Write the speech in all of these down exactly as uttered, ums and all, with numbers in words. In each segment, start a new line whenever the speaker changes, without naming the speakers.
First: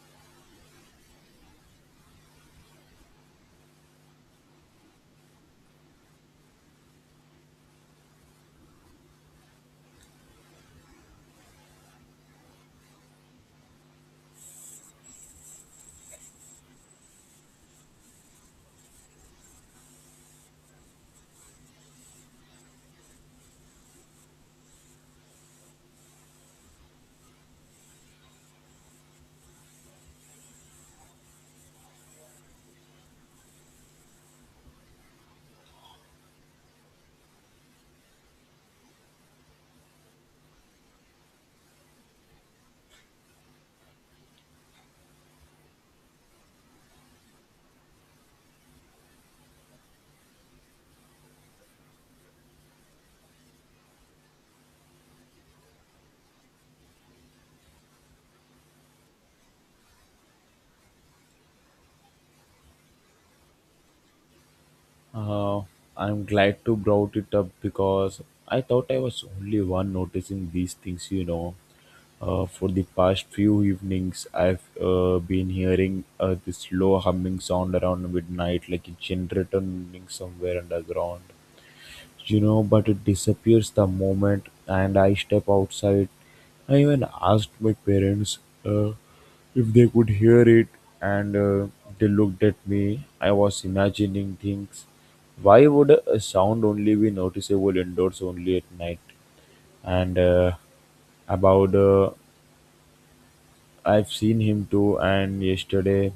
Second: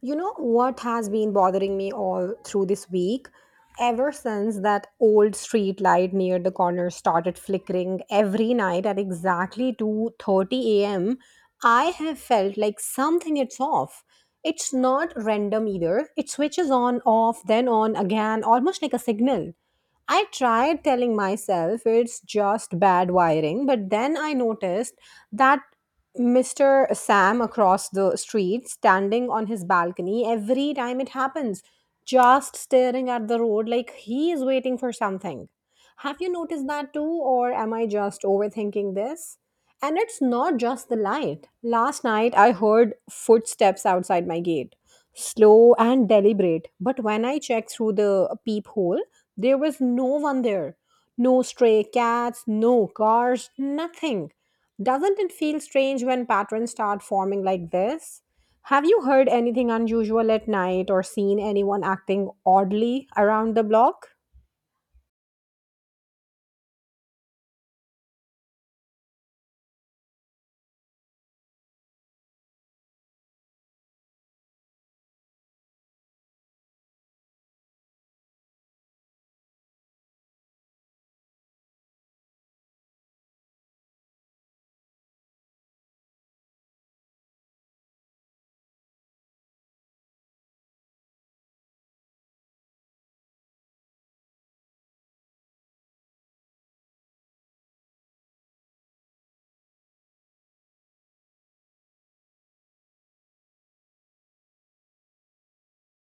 You know what has been bothering me all through this week? Ever since that old street light near the corner started flickering every night at exactly two thirty a m, I have felt like something it's off. It's not random either. It switches on, off, then on again, almost like a signal. I tried telling myself it's just bad wiring, but then I noticed that mister Sam across the street, standing on his balcony every time it happens, just staring at the road like he is waiting for something. Have you noticed that too, or am I just overthinking this? And it's not just the light. Last night I heard footsteps outside my gate, slow and deliberate, but when I checked through the peephole, there was no one there. No stray cats, no cars, nothing. Doesn't it feel strange when patterns start forming like this? Have you heard anything unusual at night or seen anyone acting oddly around the block?
Uh, I'm glad to brought it up because I thought I was only one noticing these things, you know. Uh, for the past few evenings, I've uh, been hearing uh, this low humming sound around midnight, like a generator running somewhere underground you know, but it disappears the moment and I step outside. I even asked my parents uh, if they could hear it, and uh, they looked at me. I was imagining things. Why would a sound only be noticeable indoors only at night? And uh, about uh, I've seen him too, and yesterday.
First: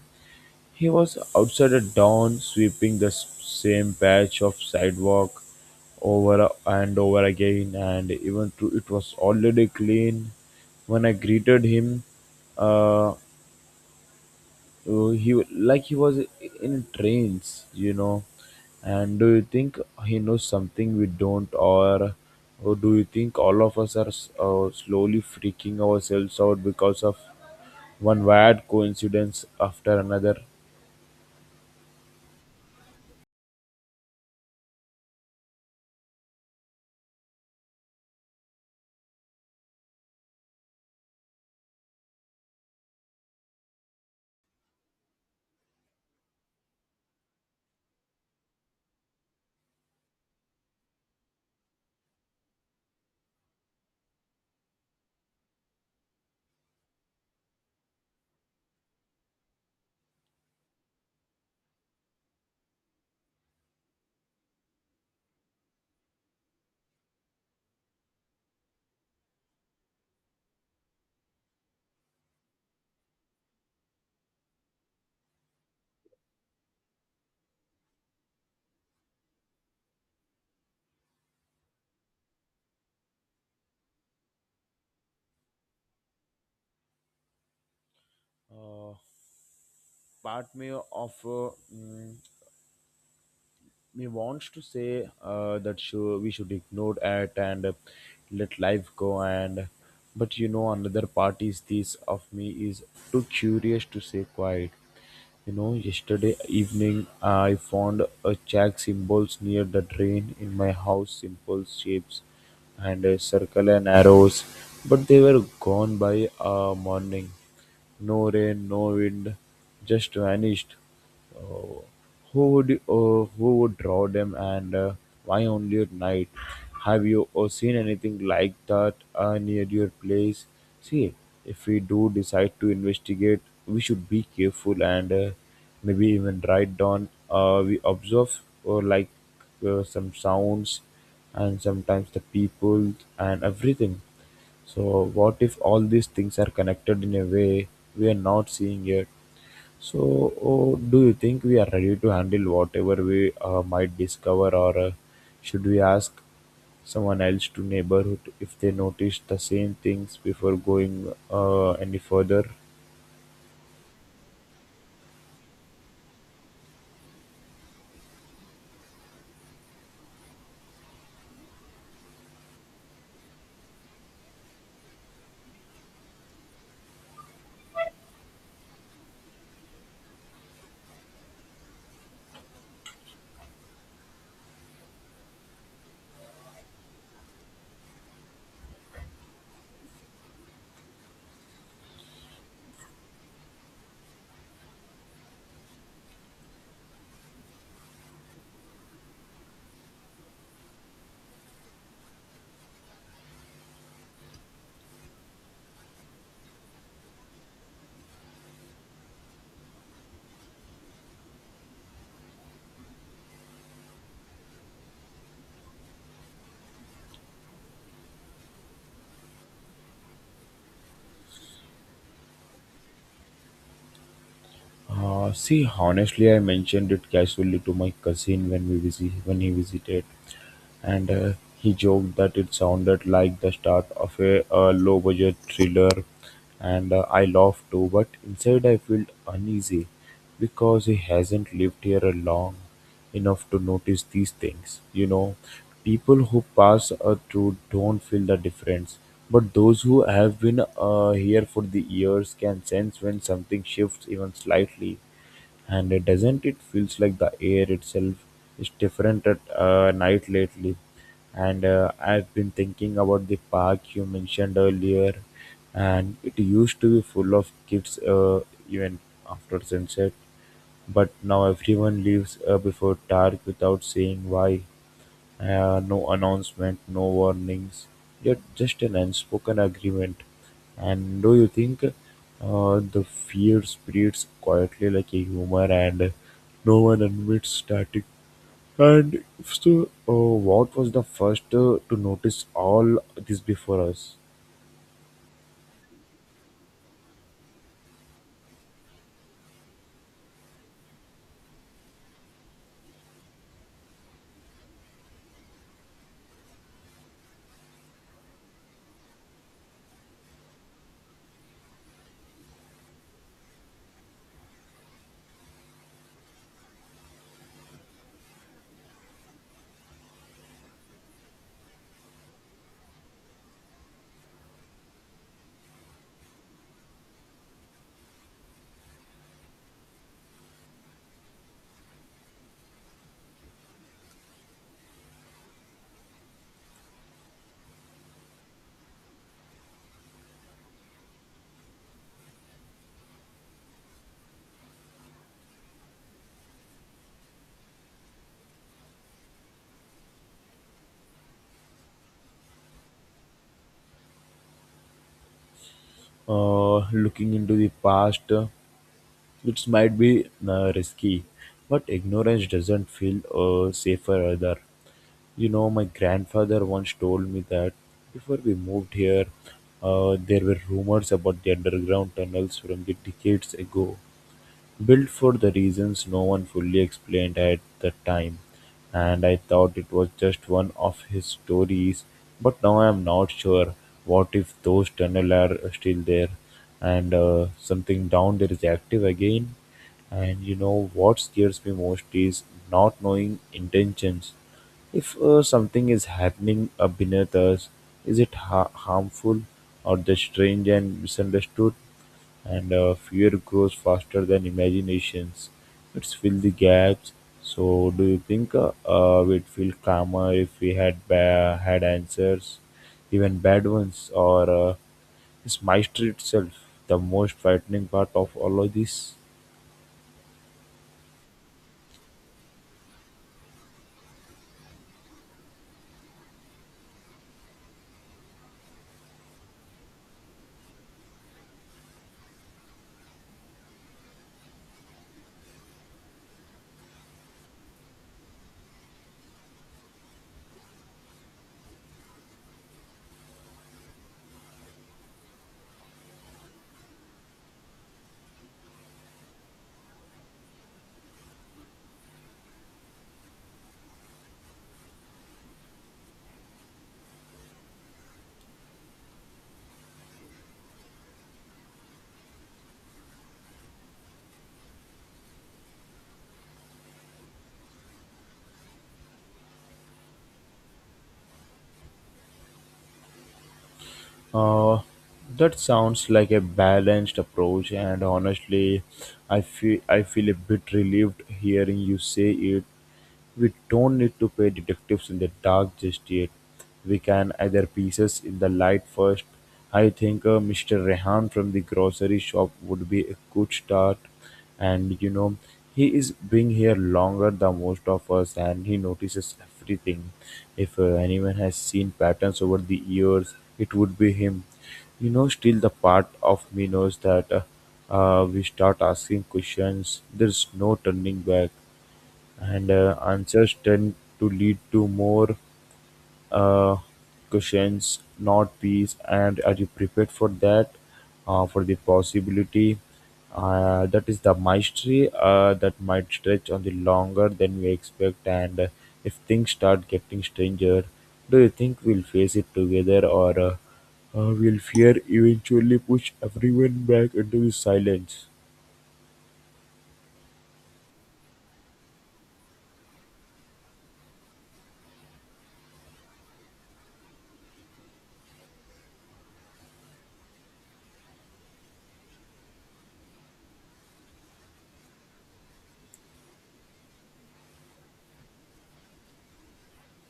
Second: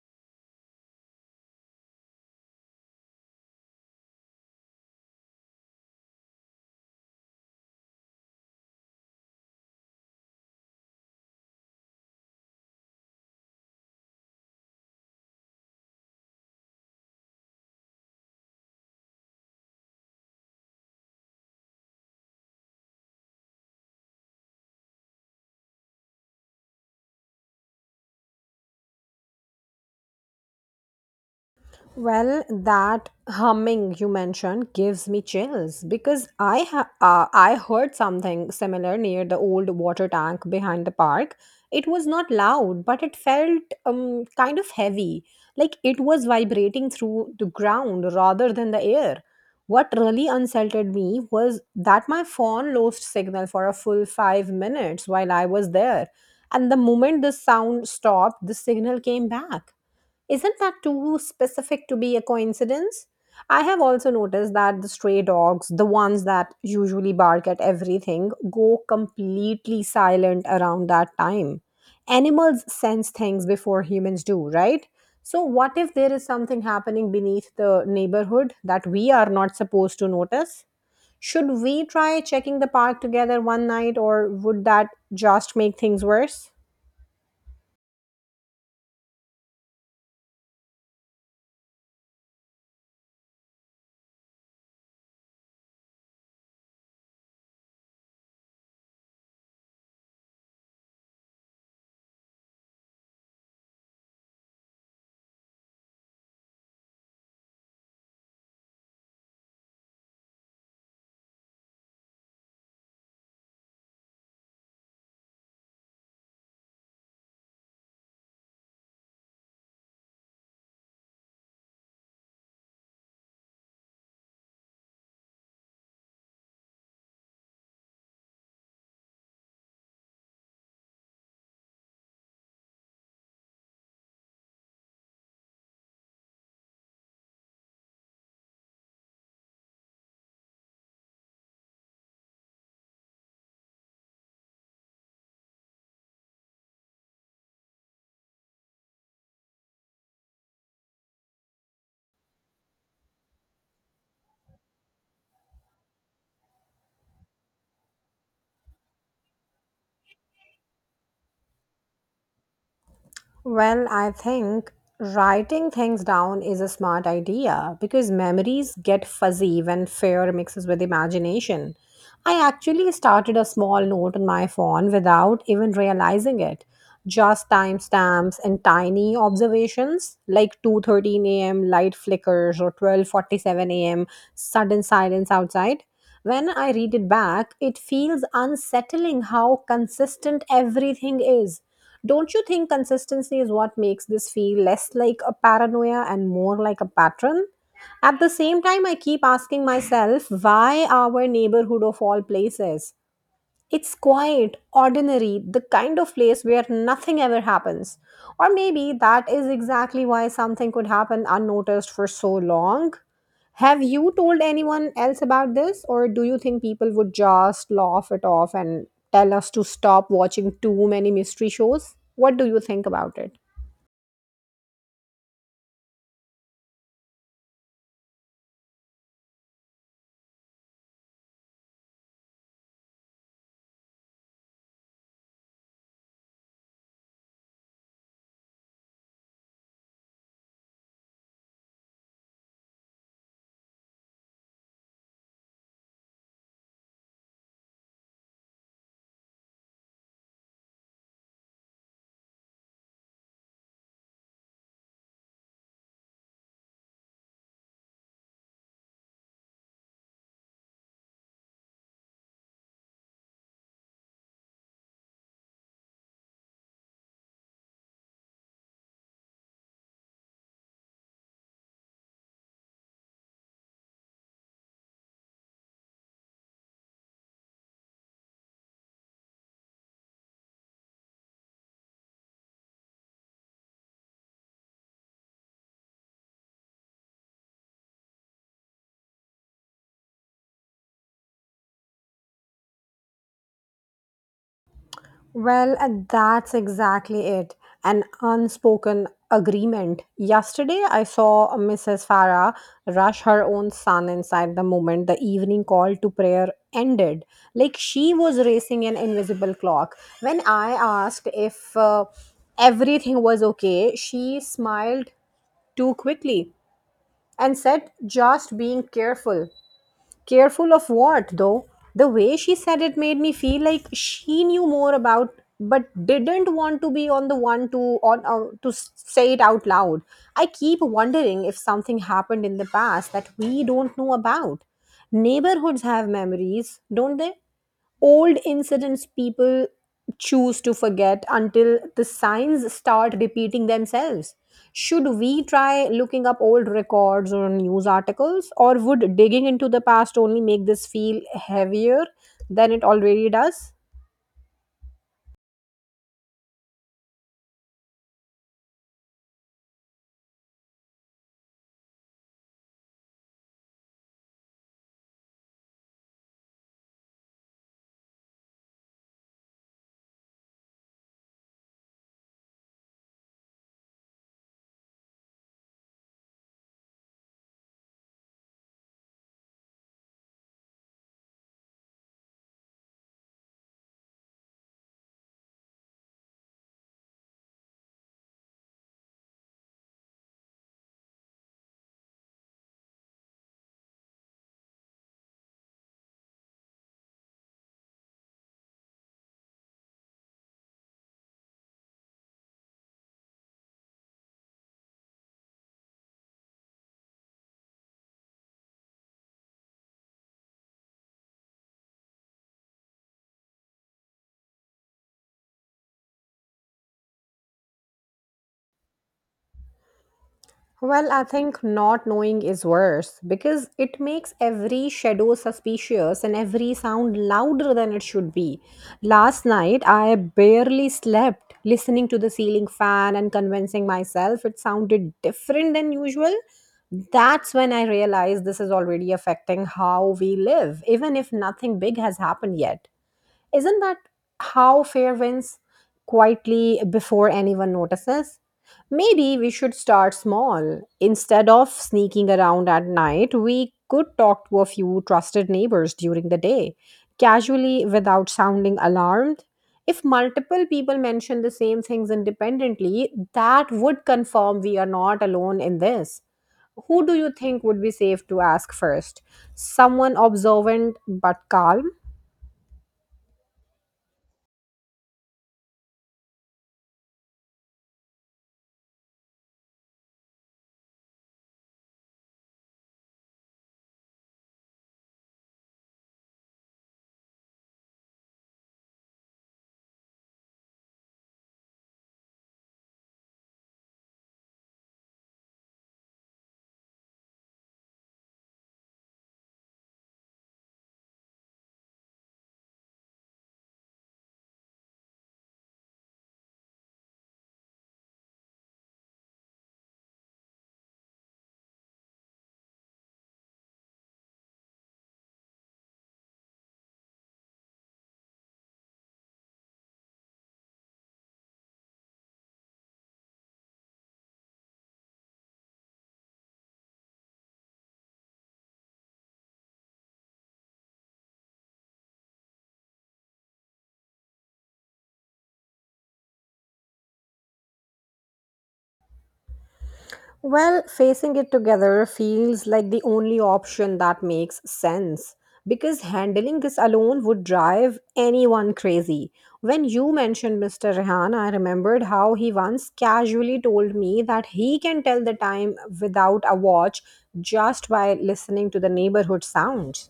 He was outside at dawn, sweeping the s- same patch of sidewalk over and over again, and even though it was already clean, when I greeted him, uh, he like he was in a trance, you know. And do you think he knows something we don't, or, or do you think all of us are s- uh, slowly freaking ourselves out because of one weird coincidence after another?
Well, that humming you mentioned gives me chills because I ha- uh, I heard something similar near the old water tank behind the park. It was not loud, but it felt um, kind of heavy, like it was vibrating through the ground rather than the air. What really unsettled me was that my phone lost signal for a full five minutes while I was there, and the moment the sound stopped, the signal came back. Isn't that too specific to be a coincidence? I have also noticed that the stray dogs, the ones that usually bark at everything, go completely silent around that time. Animals sense things before humans do, right? So, what if there is something happening beneath the neighborhood that we are not supposed to notice? Should we try checking the park together one night, or would that just make things worse?
Uh, part me of uh, mm, Me wants to say uh, that sure we should ignore it and uh, let life go and but you know another part is this of me is too curious to say quiet. You know, yesterday evening I found a jack symbols near the drain in my house, simple shapes and a circle and arrows, but they were gone by uh, morning. No rain, no wind, just vanished. uh, Who would uh, who would draw them and uh, why only at night? Have you uh, seen anything like that uh, near your place? See, if we do decide to investigate, we should be careful and uh, maybe even write down Uh, we observe or like uh, some sounds and sometimes the people and everything. So, what if all these things are connected in a way we are not seeing yet? So, oh, do you think we are ready to handle whatever we uh, might discover, or uh, should we ask someone else to neighborhood if they notice the same things before going uh, any further?
Well, I think writing things down is a smart idea because memories get fuzzy when fear mixes with imagination. I actually started a small note on my phone without even realizing it. Just timestamps and tiny observations like two thirteen a m light flickers or twelve forty-seven a m sudden silence outside. When I read it back, it feels unsettling how consistent everything is. Don't you think consistency is what makes this feel less like a paranoia and more like a pattern? At the same time, I keep asking myself why our neighborhood of all places? It's quiet, ordinary, the kind of place where nothing ever happens. Or maybe that is exactly why something could happen unnoticed for so long. Have you told anyone else about this, or do you think people would just laugh it off and tell us to stop watching too many mystery shows? What do you think about it?
Uh, see, honestly, I mentioned it casually to my cousin when we visit when he visited. and uh, he joked that it sounded like the start of a, uh, low-budget thriller, and uh, I laughed too. But inside, I felt uneasy because he hasn't lived here a long enough to notice these things. You know, people who pass uh, through don't feel the difference, but those who have been uh, here for the years can sense when something shifts even slightly. And it doesn't it feels like the air itself is different at uh, night lately. And uh, I've been thinking about the park you mentioned earlier, and it used to be full of kids uh, even after sunset, but now everyone leaves uh, before dark without saying why. Uh, no announcement, no warnings, yet just an unspoken agreement. And do you think uh, the fear spreads quietly like a humor and no one admits static? And if so, uh, what was the first uh, to notice all this before us?
Well, uh, that's exactly it. An unspoken agreement. Yesterday, I saw missus Farah rush her own son inside the moment the evening call to prayer ended. Like she was racing an invisible clock. When I asked if uh, everything was okay, she smiled too quickly and said, just being careful. Careful of what, though? The way she said it made me feel like she knew more about, but didn't want to be on the one to on uh, to s- say it out loud. I keep wondering if something happened in the past that we don't know about. Neighborhoods have memories, don't they? Old incidents people choose to forget until the signs start repeating themselves. Should we try looking up old records or news articles, or would digging into the past only make this feel heavier than it already does?
Uh, looking into the past, uh, it might be uh, risky, but ignorance doesn't feel uh, safer either. You know, my grandfather once told me that before we moved here, uh, there were rumors about the underground tunnels from the decades ago. Built for the reasons no one fully explained at the time, and I thought it was just one of his stories, but now I'm not sure. What if those tunnels are still there and uh, something down there is active again? And you know what scares me most is not knowing intentions. If uh, something is happening uh, beneath us, is it ha- harmful or just strange and misunderstood? And uh, fear grows faster than imaginations. It's fill the gaps. So do you think uh, uh, we'd feel calmer if we had ba- had answers, even bad ones, or uh, is mastery itself the most frightening part of all of this?
Well, I think not knowing is worse because it makes every shadow suspicious and every sound louder than it should be. Last night, I barely slept listening to the ceiling fan and convincing myself it sounded different than usual. That's when I realized this is already affecting how we live, even if nothing big has happened yet. Isn't that how fear wins quietly before anyone notices? Maybe we should start small. Instead of sneaking around at night, we could talk to a few trusted neighbors during the day, casually without sounding alarmed. If multiple people mention the same things independently, that would confirm we are not alone in this. Who do you think would be safe to ask first? Someone observant but calm.
Uh, that sounds like a balanced approach, and honestly, I feel I feel a bit relieved hearing you say it. We don't need to pay detectives in the dark just yet. We can either pieces in the light first. I think uh, mister Rehan from the grocery shop would be a good start. And you know, he is being here longer than most of us and he notices everything. If uh, anyone has seen patterns over the years, it would be him. You know, still the part of me knows that uh, uh, we start asking questions, there's no turning back. And uh, answers tend to lead to more uh, questions, not peace. And are you prepared for that? Uh, for the possibility? Uh, that is the mastery uh, that might stretch on the longer than we expect. And uh, if things start getting stranger, do you think we'll face it together or uh, uh, will fear eventually push everyone back into the silence?
Well, facing it together feels like the only option that makes sense because handling this alone would drive anyone crazy. When you mentioned mister Rehan, I remembered how he once casually told me that he can tell the time without a watch just by listening to the neighborhood sounds.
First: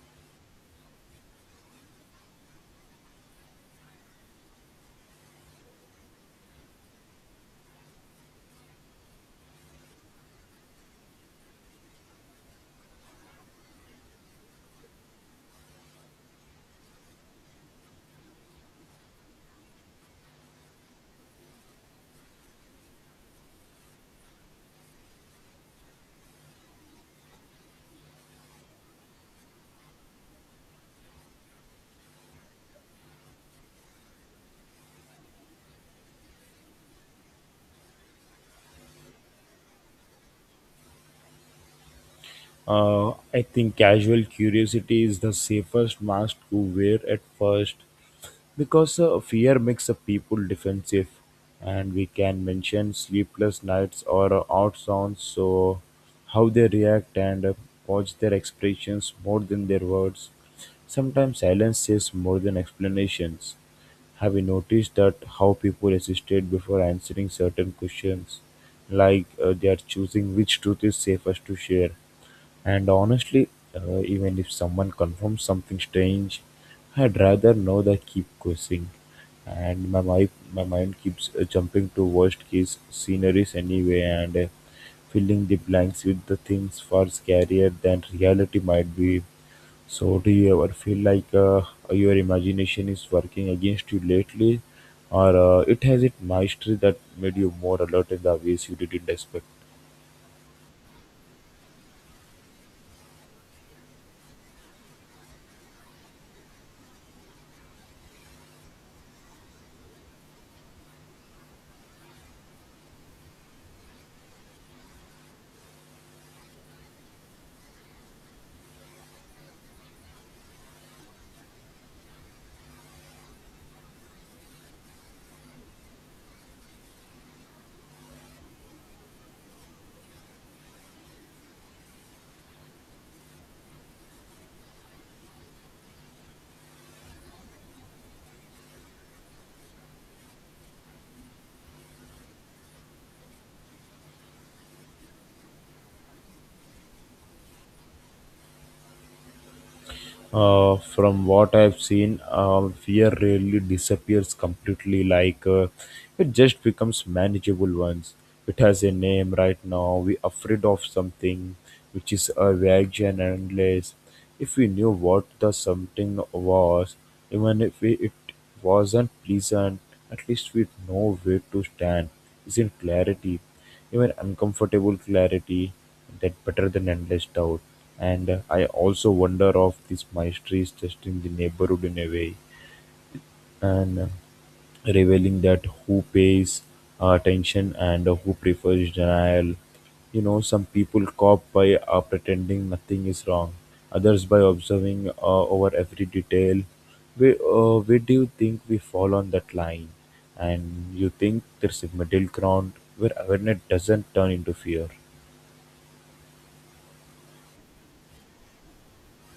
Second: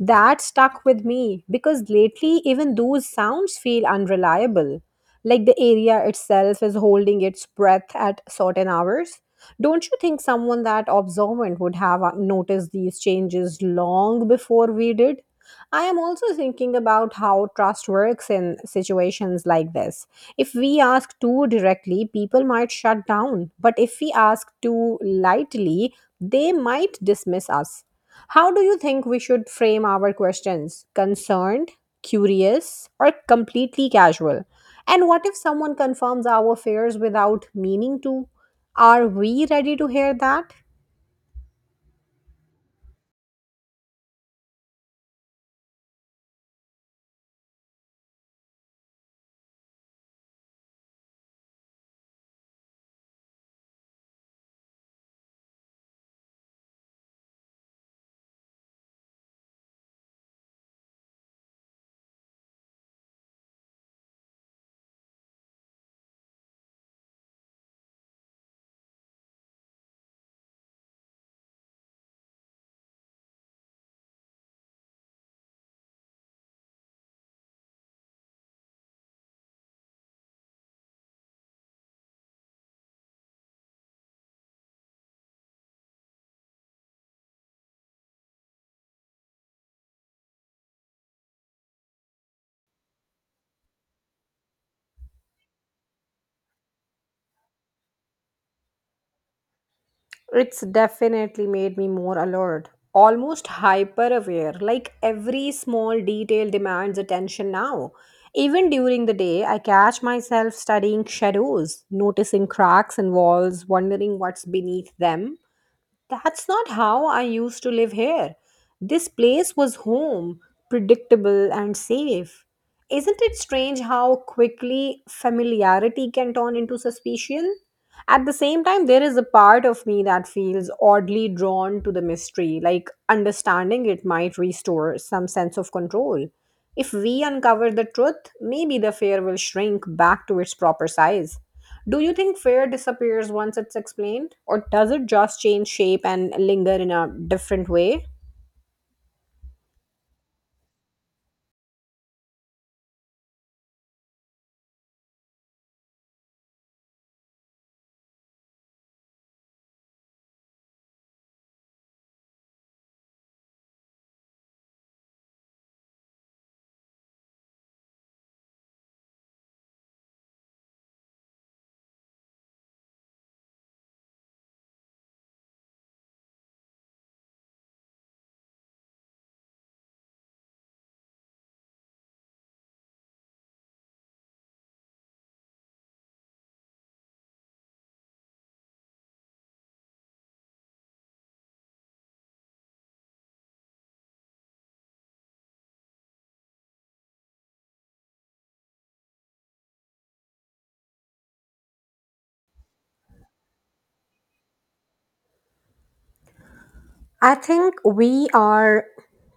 That stuck with me because lately even those sounds feel unreliable. Like the area itself is holding its breath at certain hours. Don't you think someone that observant would have uh, noticed these changes long before we did? I am also thinking about how trust works in situations like this. If we ask too directly, people might shut down. But if we ask too lightly, they might dismiss us. How do you think we should frame our questions? Concerned, curious, or completely casual? And what if someone confirms our fears without meaning to? Are we ready to hear that?
Uh, I think casual curiosity is the safest mask to wear at first because uh, fear makes a people defensive, and we can mention sleepless nights or uh, odd sounds, so how they react and uh, watch their expressions more than their words. Sometimes silence says more than explanations. Have you noticed that how people hesitate before answering certain questions, like uh, they are choosing which truth is safest to share? And honestly, uh, even if someone confirms something strange, I'd rather know than keep guessing. And my mind, my mind keeps uh, jumping to worst case sceneries anyway, and uh, filling the blanks with the things far scarier than reality might be. So, do you ever feel like uh, your imagination is working against you lately, or uh, it has its mastery that made you more alert in the ways you didn't expect?
It's definitely made me more alert, almost hyper aware. Like every small detail demands attention now. Even during the day, I catch myself studying shadows, noticing cracks in walls, wondering what's beneath them. That's not how I used to live here. This place was home, predictable and safe. Isn't it strange how quickly familiarity can turn into suspicion? At the same time, there is a part of me that feels oddly drawn to the mystery, like understanding it might restore some sense of control. If we uncover the truth, maybe the fear will shrink back to its proper size. Do you think fear disappears once it's explained, or does it just change shape and linger in a different way?
Uh, from what I've seen, uh, fear really disappears completely. Like uh, it just becomes manageable once. It has a name right now. We're afraid of something, which is a vague and endless. If we knew what the something was, even if we, it wasn't pleasant, at least with no way to stand, isn't clarity, even uncomfortable clarity, that better than endless doubt. And uh, I also wonder if this mystery is just in the neighborhood in a way and revealing that who pays attention and who prefers denial. You know, some people cop by uh, pretending nothing is wrong, others by observing uh, over every detail. Where, uh, where do you think we fall on that line? And you think there's a middle ground where awareness doesn't turn into fear?
I think we are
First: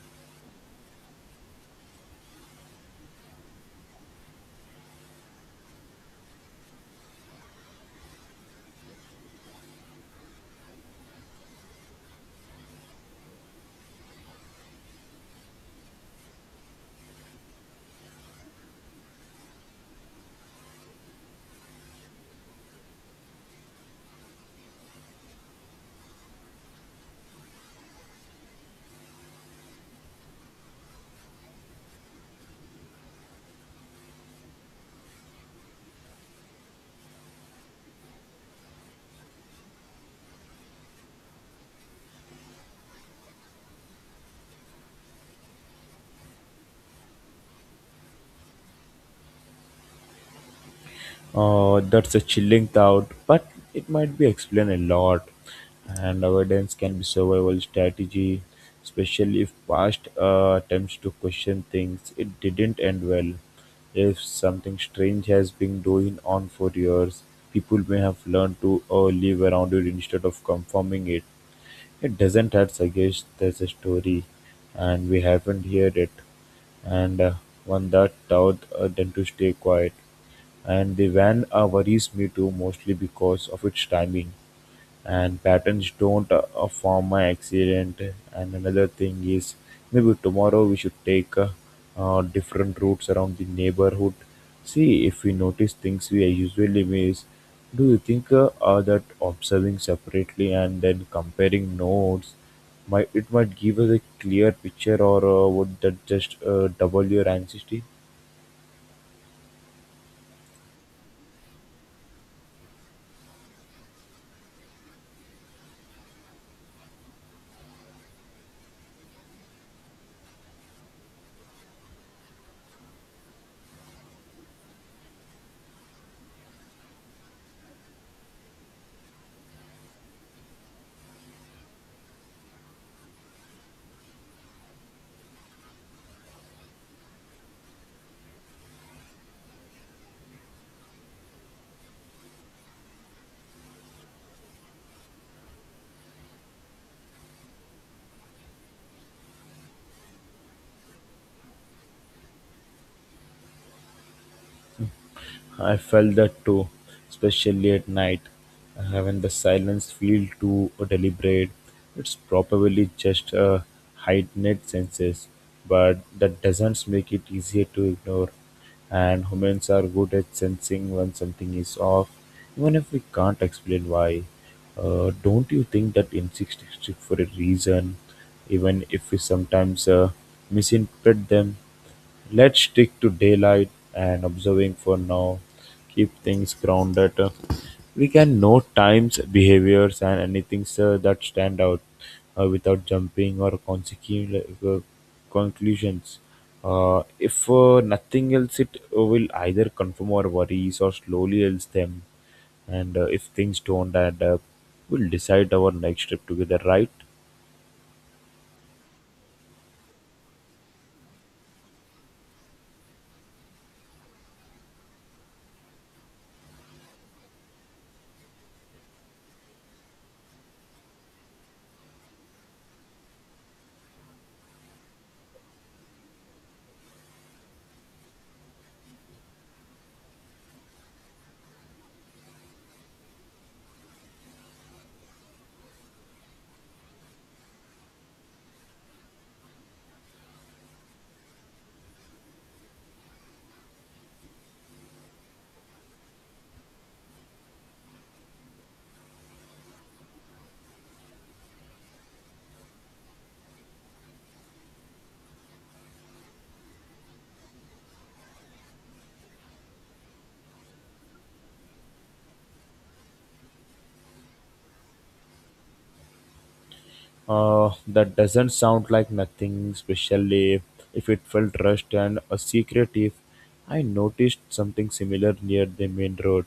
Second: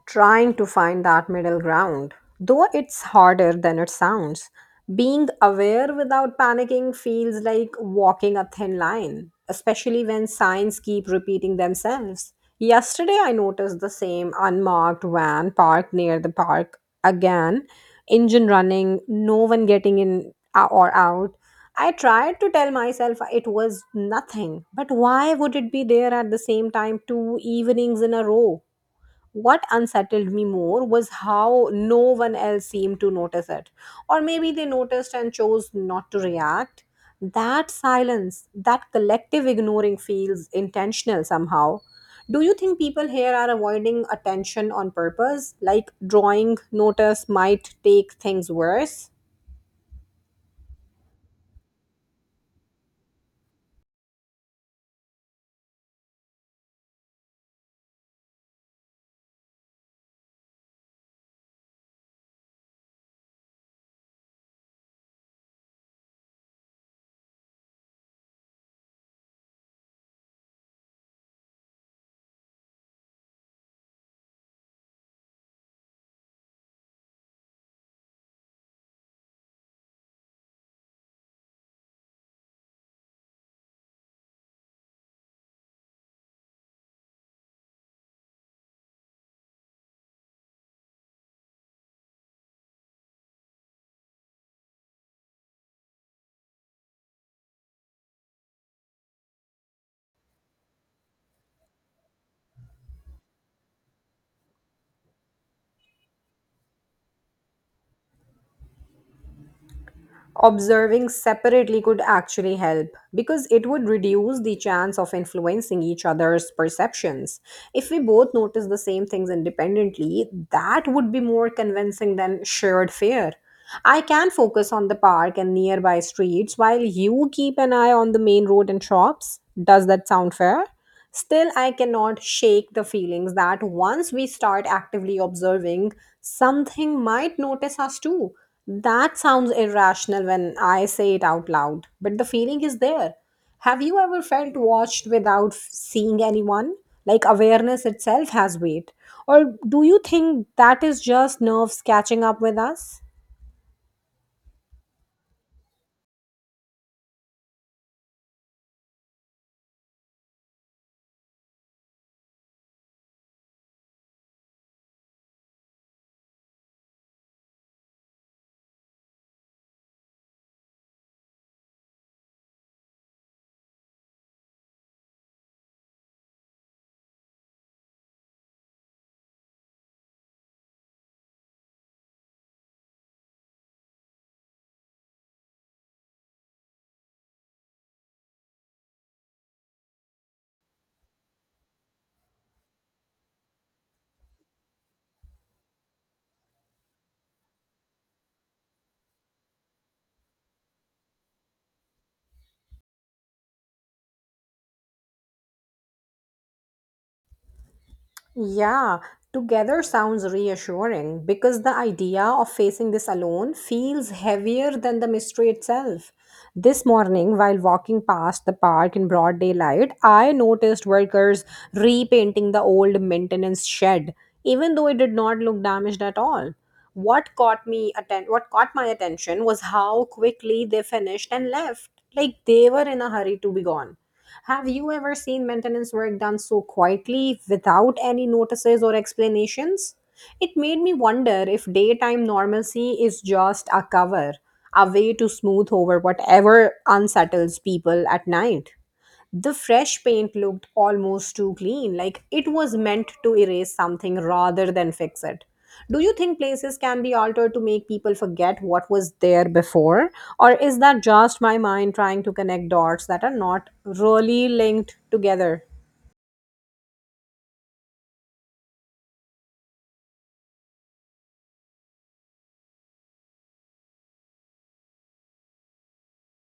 trying to find that middle ground, though it's harder than it sounds. Being aware without panicking feels like walking a thin line, especially when signs keep repeating themselves. Yesterday, I noticed the same unmarked van parked near the park again, engine running, no one getting in or out. I tried to tell myself it was nothing, but why would it be there at the same time two evenings in a row? What unsettled me more was how no one else seemed to notice it. Or maybe they noticed and chose not to react. That silence, that collective ignoring feels intentional somehow. Do you think people here are avoiding attention on purpose? Like drawing notice might take things worse?
Uh, that's a chilling thought, but it might be explained a lot. And avoidance can be survival strategy, especially if past uh, attempts to question things it didn't end well. If something strange has been going on for years, people may have learned to uh, live around it instead of confirming it. It doesn't hurt suggest there's a story and we haven't heard it, and uh, one that taught uh, them to stay quiet. And the van uh, worries me too, mostly because of its timing and patterns don't uh, uh, form my accident. And another thing is maybe tomorrow we should take uh, uh, different routes around the neighborhood. See if we notice things we usually miss. Do you think uh, uh, that observing separately and then comparing notes might it might give us a clear picture, or uh, would that just uh, double your anxiety?
Observing separately could actually help because it would reduce the chance of influencing each other's perceptions. If we both notice the same things independently, that would be more convincing than shared fear. I can focus on the park and nearby streets while you keep an eye on the main road and shops. Does that sound fair? Still, I cannot shake the feelings that once we start actively observing, something might notice us too. That sounds irrational when I say it out loud, but the feeling is there. Have you ever felt watched without f- seeing anyone? Like awareness itself has weight. Or do you think that is just nerves catching up with us?
I felt that too, especially at night, uh, when the silence feels too deliberate. It's probably just a heightened senses, but that doesn't make it easier to ignore. And humans are good at sensing when something is off, even if we can't explain why. Uh, don't you think that insects exist for a reason, even if we sometimes uh, misinterpret them? Let's stick to daylight and observing for now. Keep things grounded. We can note times, behaviors, and anything sir, that stand out uh, without jumping or consecu- uh, conclusions. Uh, if uh, nothing else, it will either confirm our worries or slowly else them. And uh, if things don't add up, we'll decide our next step together, right?
Yeah, together sounds reassuring because the idea of facing this alone feels heavier than the mystery itself. This morning, while walking past the park in broad daylight, I noticed workers repainting the old maintenance shed, even though it did not look damaged at all. What caught me atten- what caught my attention was how quickly they finished and left, like they were in a hurry to be gone. Have you ever seen maintenance work done so quietly without any notices or explanations? It made me wonder if daytime normalcy is just a cover, a way to smooth over whatever unsettles people at night. The fresh paint looked almost too clean, like it was meant to erase something rather than fix it. Do you think places can be altered to make people forget what was there before? Or is that just my mind trying to connect dots that are not really linked together?
Uh, that doesn't sound like nothing, especially if it felt rushed and uh, secretive. I noticed something similar near the main road.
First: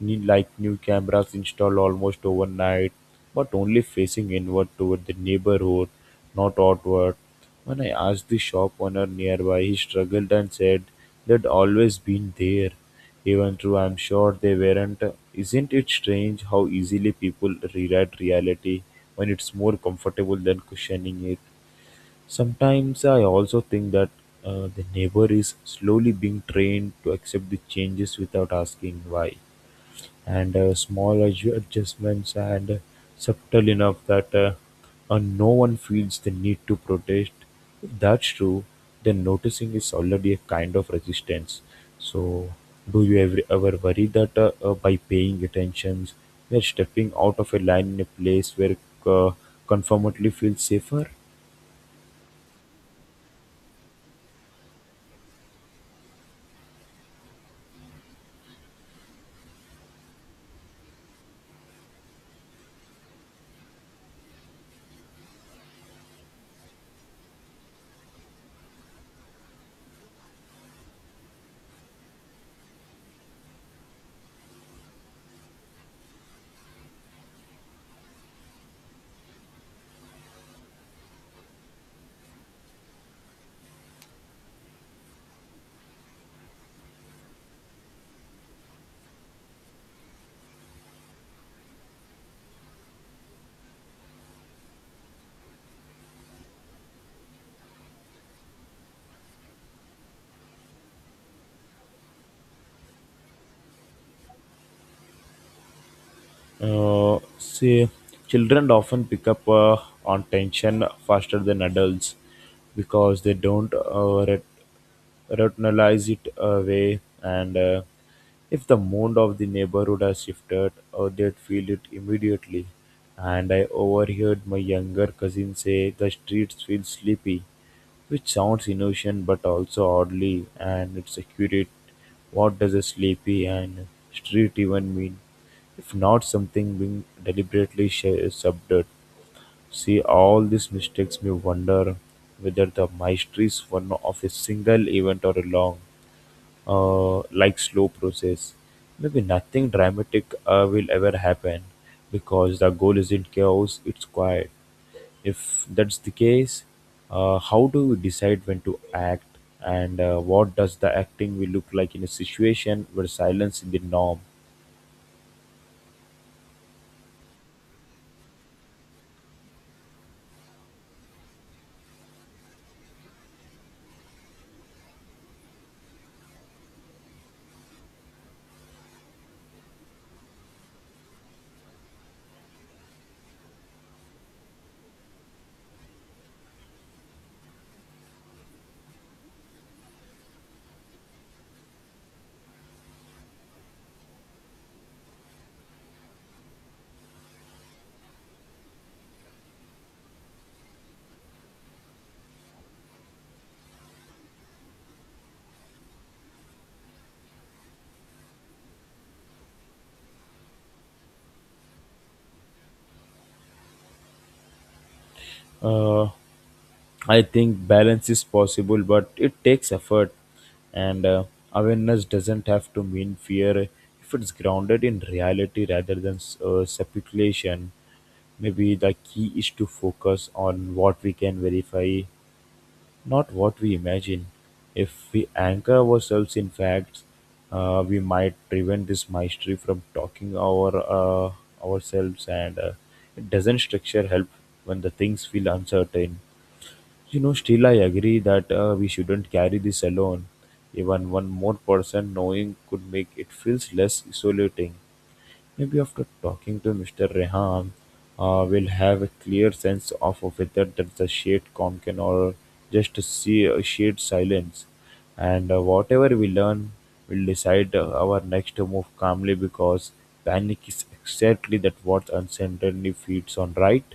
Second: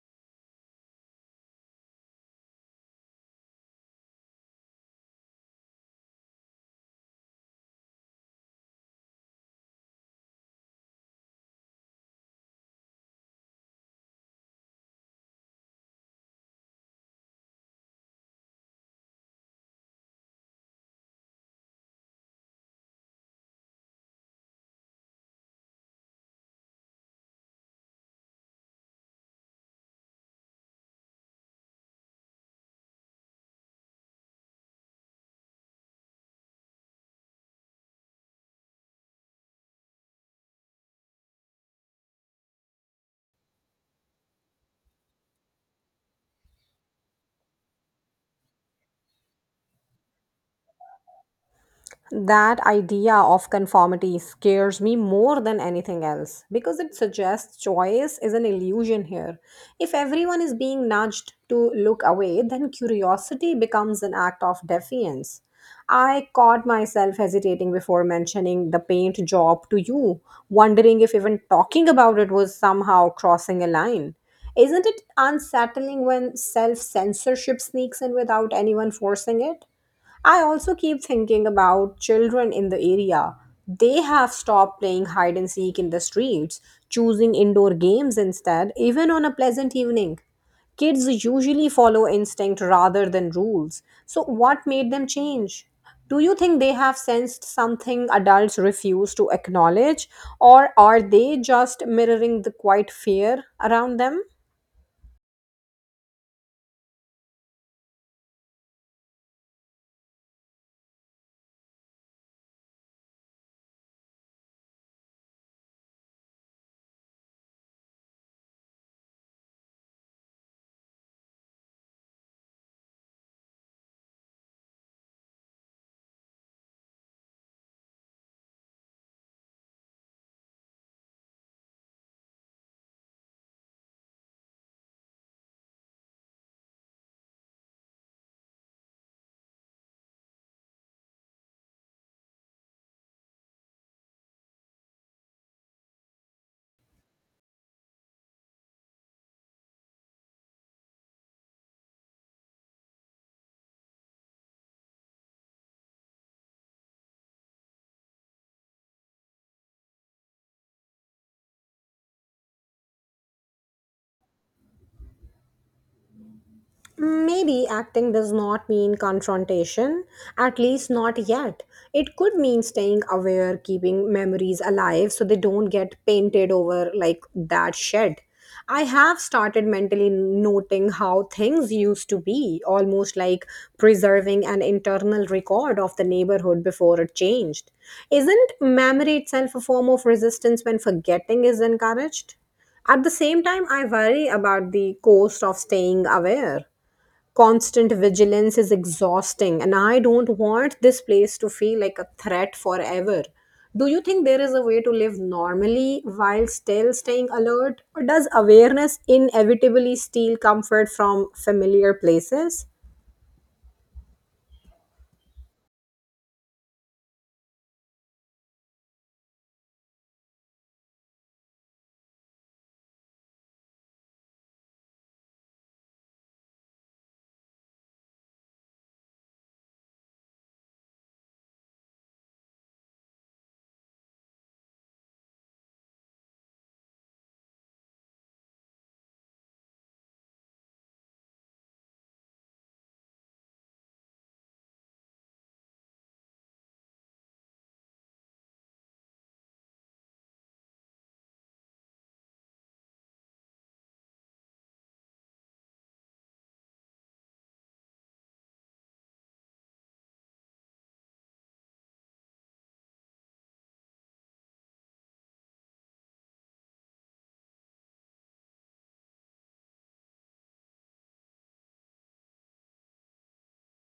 New, like new cameras installed almost overnight, but only facing inward toward the neighborhood, not outward. When I asked the shop owner nearby, he struggled and said they'd always been there. Even true, I'm sure they weren't, isn't it strange how easily people rewrite reality when it's more comfortable than questioning it? Sometimes I also think that uh, the neighbor is slowly being trained to accept the changes without asking why and uh, small adju- adjustments and uh, subtle enough that uh, uh, no one feels the need to protest. If that's true, then noticing is already a kind of resistance. So, do you ever, ever worry that uh, uh, by paying attention, you're stepping out of a line in a place where uh, conformity feels safer?
That idea of conformity scares me more than anything else because it suggests choice is an illusion here. If everyone is being nudged to look away, then curiosity becomes an act of defiance. I caught myself hesitating before mentioning the paint job to you, wondering if even talking about it was somehow crossing a line. Isn't it unsettling when self censorship sneaks in without anyone forcing it? I also keep thinking about children in the area. They have stopped playing hide and seek in the streets, choosing indoor games instead, even on a pleasant evening. Kids usually follow instinct rather than rules. So, what made them change? Do you think they have sensed something adults refuse to acknowledge, or are they just mirroring the quiet fear around them?
Uh, see, children often pick up uh, on tension faster than adults because they don't uh, rat- rationalize it away. And uh, if the mood of the neighborhood has shifted, uh, they'd feel it immediately. And I overheard my younger cousin say the streets feel sleepy, which sounds innocent but also oddly and it's accurate. What does a sleepy and street even mean? If not something being deliberately sh- subdued. See all these mistakes me wonder whether the mastery is one of a single event or a long, uh, like slow process. Maybe nothing dramatic uh, will ever happen because the goal isn't chaos, it's quiet. If that's the case, uh, how do we decide when to act, and uh, what does the acting will look like in a situation where silence is the norm?
Maybe acting does not mean confrontation, at least not yet. It could mean staying aware, keeping memories alive so they don't get painted over like that shed. I have started mentally noting how things used to be, almost like preserving an internal record of the neighborhood before it changed. Isn't memory itself a form of resistance when forgetting is encouraged? At the same time, I worry about the cost of staying aware. Constant vigilance is exhausting, and I don't want this place to feel like a threat forever. Do you think there is a way to live normally while still staying alert, or does awareness inevitably steal comfort from familiar places?
Uh, I think balance is possible, but it takes effort, and uh, awareness doesn't have to mean fear if it's grounded in reality rather than uh, speculation. Maybe the key is to focus on what we can verify. Not what we imagine. If we anchor ourselves in facts, uh, we might prevent this mystery from talking our uh, ourselves, and uh, it doesn't structure help when the things feel uncertain. You know, still I agree that uh, we shouldn't carry this alone. Even one more person knowing could make it feels less isolating. Maybe after talking to mister Rehan, uh, we'll have a clear sense of whether that's a shade Konkan or just a sea- a shade silence. And uh, whatever we learn, we'll decide uh, our next move calmly because panic is exactly that what uncertainty feeds on, right?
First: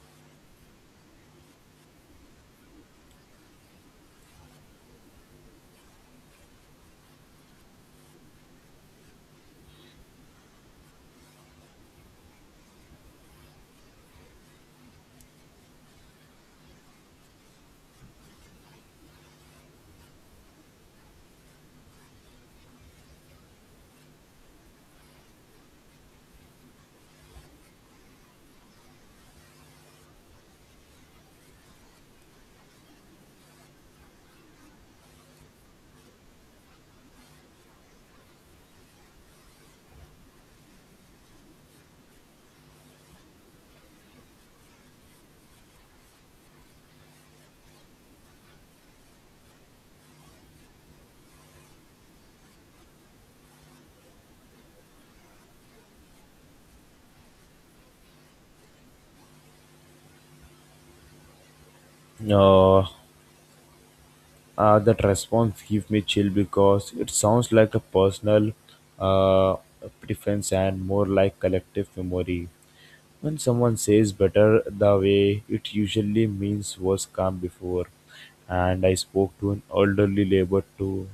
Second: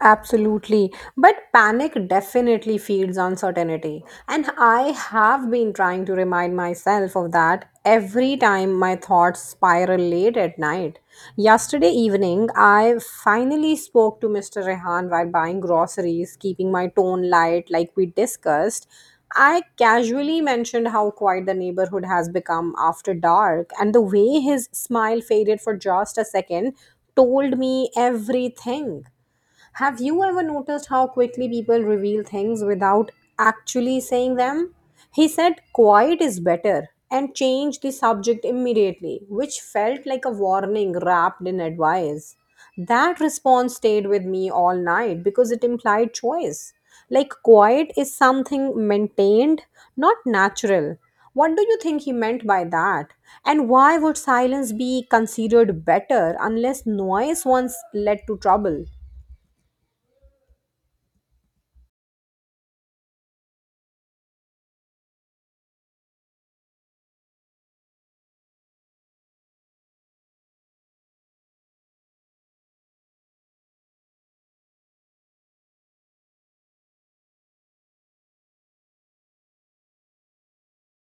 Absolutely. But panic definitely feeds uncertainty. And I have been trying to remind myself of that every time my thoughts spiral late at night. Yesterday evening, I finally spoke to mister Rehan while buying groceries, keeping my tone light like we discussed. I casually mentioned how quiet the neighborhood has become after dark, and the way his smile faded for just a second told me everything. Have you ever noticed how quickly people reveal things without actually saying them? He said, quiet is better, and changed the subject immediately, which felt like a warning wrapped in advice. That response stayed with me all night because it implied choice. Like, quiet is something maintained, not natural. What do you think he meant by that? And why would silence be considered better unless noise once led to trouble?
Uh, uh, that response gives me chill because it sounds like a personal uh, preference and more like collective memory. When someone says better the way, it usually means was calm before. And I spoke to an elderly neighbor too,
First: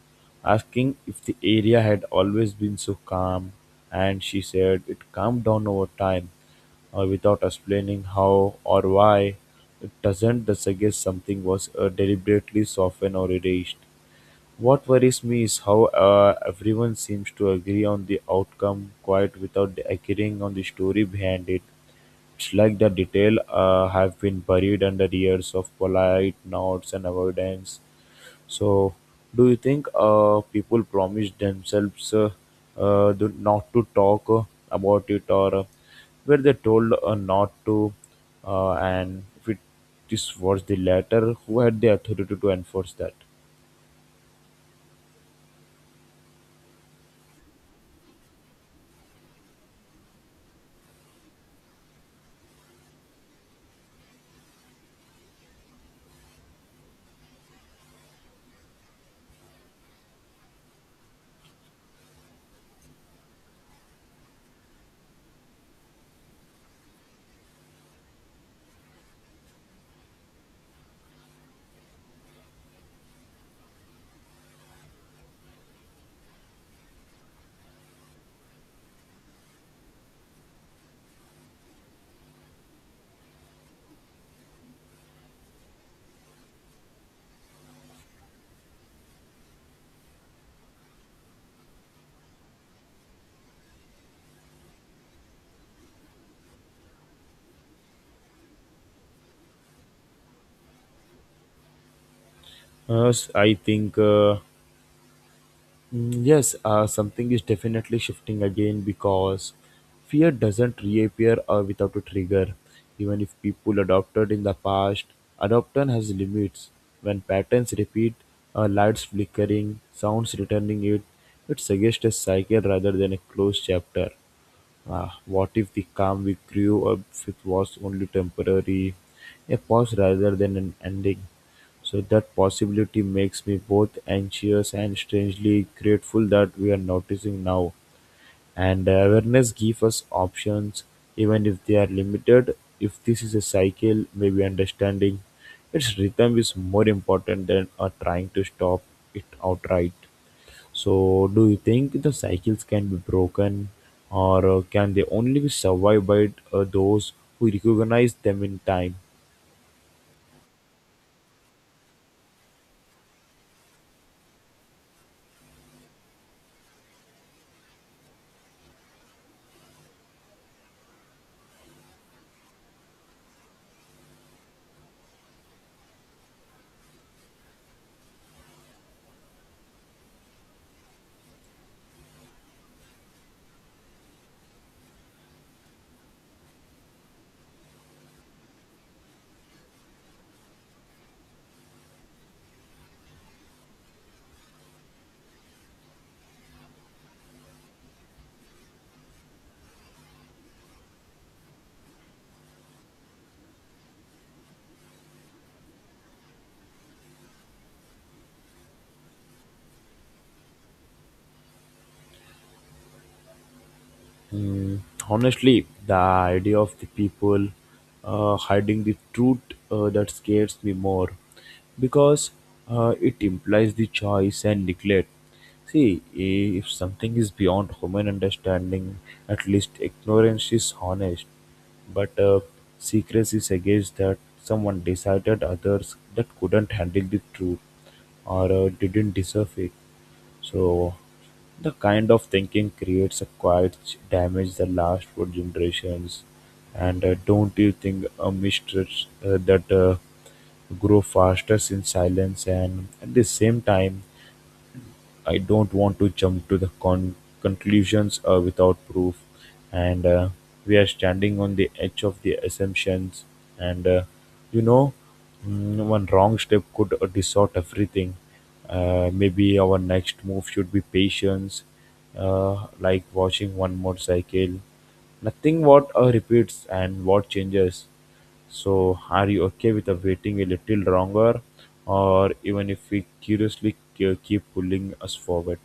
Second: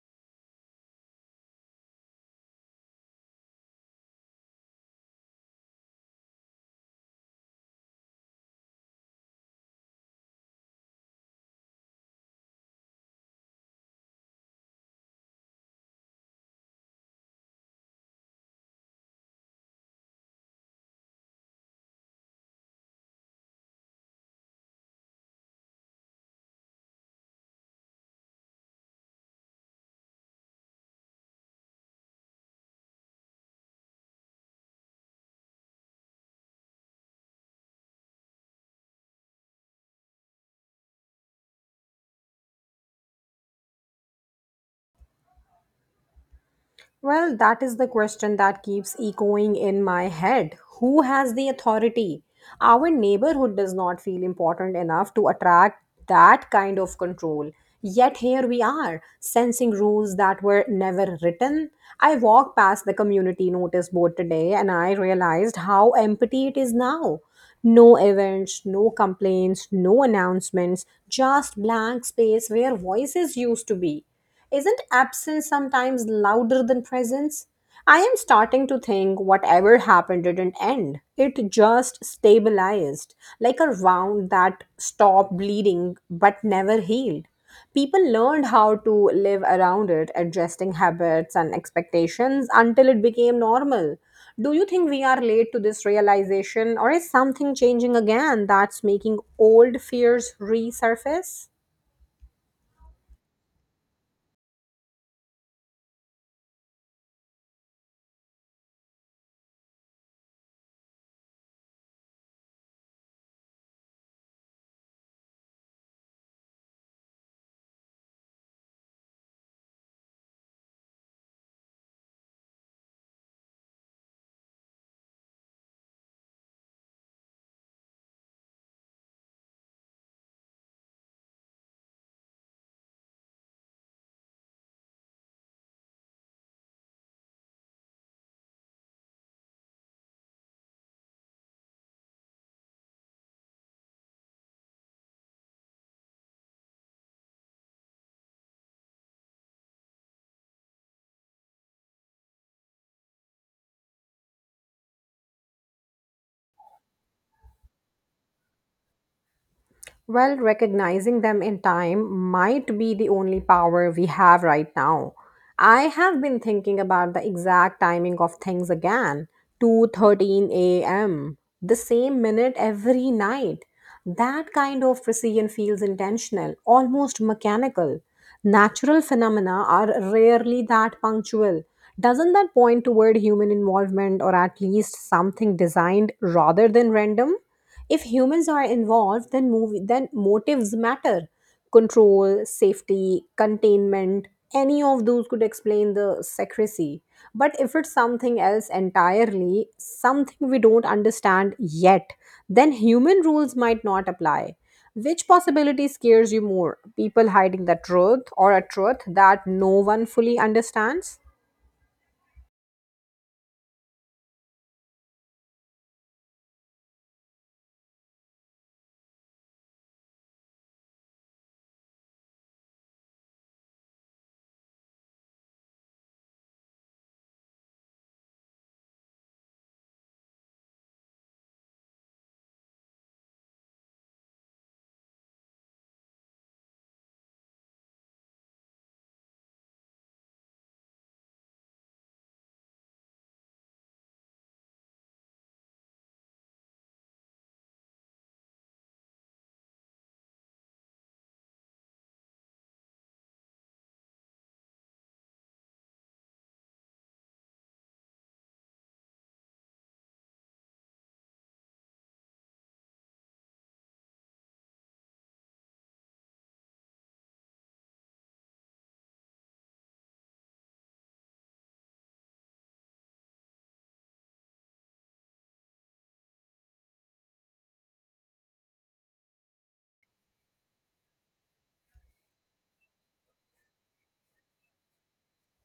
asking if the area had always been so calm. And she said it calmed down over time, uh, without explaining how or why. It doesn't suggest something was uh, deliberately softened or erased. What worries me is how uh, everyone seems to agree on the outcome quite without agreeing on the story behind it. It's like the detail uh, have been buried under years of polite nods and avoidance. So, do you think uh, people promise themselves uh, uh, do- not to talk uh, about it, or uh, were they told uh, not to? Uh, and if it is was the latter, who had the authority to enforce that?
Well, that is the question that keeps echoing in my head. Who has the authority? Our neighborhood does not feel important enough to attract that kind of control. Yet here we are, sensing rules that were never written. I walked past the community notice board today, and I realized how empty it is now. No events, no complaints, no announcements, just blank space where voices used to be. Isn't absence sometimes louder than presence? I am starting to think whatever happened didn't end. It just stabilized, like a wound that stopped bleeding but never healed. People learned how to live around it, adjusting habits and expectations until it became normal. Do you think we are late to this realization, or is something changing again that's making old fears resurface?
Uh, s- I think uh, mm, yes, uh, something is definitely shifting again because fear doesn't reappear uh, without a trigger. Even if people adopted in the past, adoption has limits. When patterns repeat, uh, lights flickering, sounds returning it, it suggests a cycle rather than a closed chapter. Ah, what if the calm we grew up with was only temporary, a pause rather than an ending? So that possibility makes me both anxious and strangely grateful that we are noticing now. And awareness gives us options, even if they are limited. If this is a cycle, maybe understanding its rhythm is more important than uh, trying to stop it outright. So, do you think the cycles can be broken, or uh, can they only be survived by uh, those who recognize them in time?
Well, recognizing them in time might be the only power we have right now. I have been thinking about the exact timing of things again, two thirteen a m, the same minute every night. That kind of precision feels intentional, almost mechanical. Natural phenomena are rarely that punctual. Doesn't that point toward human involvement, or at least something designed rather than random? If humans are involved, then movie, then motives matter. Control, safety, containment, any of those could explain the secrecy. But if it's something else entirely, something we don't understand yet, then human rules might not apply. Which possibility scares you more, people hiding the truth, or a truth that no one fully understands?
Mm, honestly, the idea of the people uh, hiding the truth, uh, that scares me more because uh, it implies the choice and neglect. See, if something is beyond human understanding, at least ignorance is honest. But uh, secrecy suggests that someone decided others that couldn't handle the truth or uh, didn't deserve it. So the kind of thinking creates a quiet ch- damage that lasts for generations. And uh, don't you think a mistress uh, that uh, grow fastest in silence. And at the same time I don't want to jump to the con- conclusions uh, without proof, and uh, we are standing on the edge of the assumptions. And uh, you know, mm, one wrong step could uh, distort everything. Uh, maybe our next move should be patience, uh, like watching one motorcycle. Nothing what uh, repeats and what changes. So are you okay with uh, waiting a little longer, or even if we curiously ke- keep pulling us forward?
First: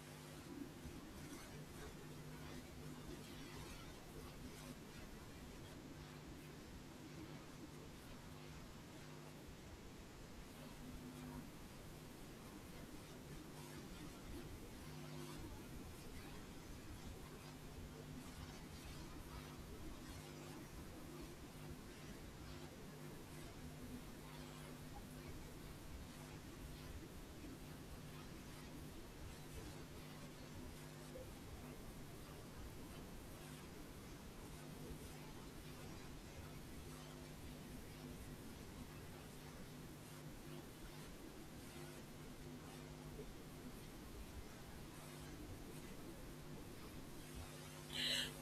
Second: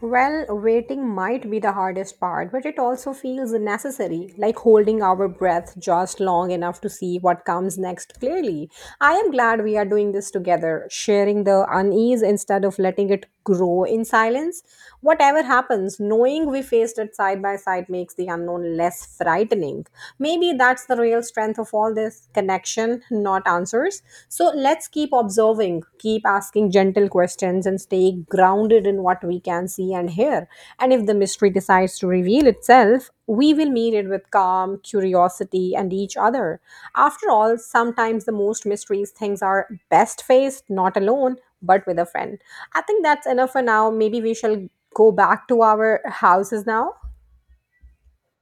Well, waiting might be the hardest part, but it also feels necessary, like holding our breath just long enough to see what comes next clearly. I am glad we are doing this together, sharing the unease instead of letting it grow in silence. Whatever happens, knowing we faced it side by side makes the unknown less frightening. Maybe that's the real strength of all this connection, not answers. So let's keep observing, keep asking gentle questions, and stay grounded in what we can see and hear. And if the mystery decides to reveal itself, we will meet it with calm, curiosity, and each other. After all, sometimes the most mysterious things are best faced not alone, but with a friend. I think that's enough for now. Maybe we shall go back to our houses now.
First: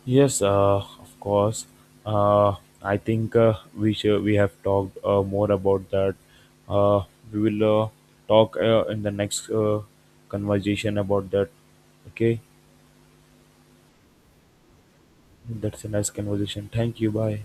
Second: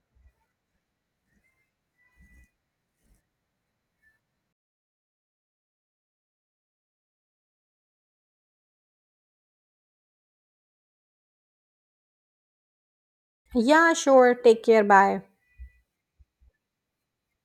Yes, uh, of course. Uh, I think uh, we should, we have talked uh, more about that. Uh, we will uh, talk uh, in the next uh, conversation about that. Okay,
Yeah, sure. Take care. Bye.
that's a nice conversation. Thank you. Bye.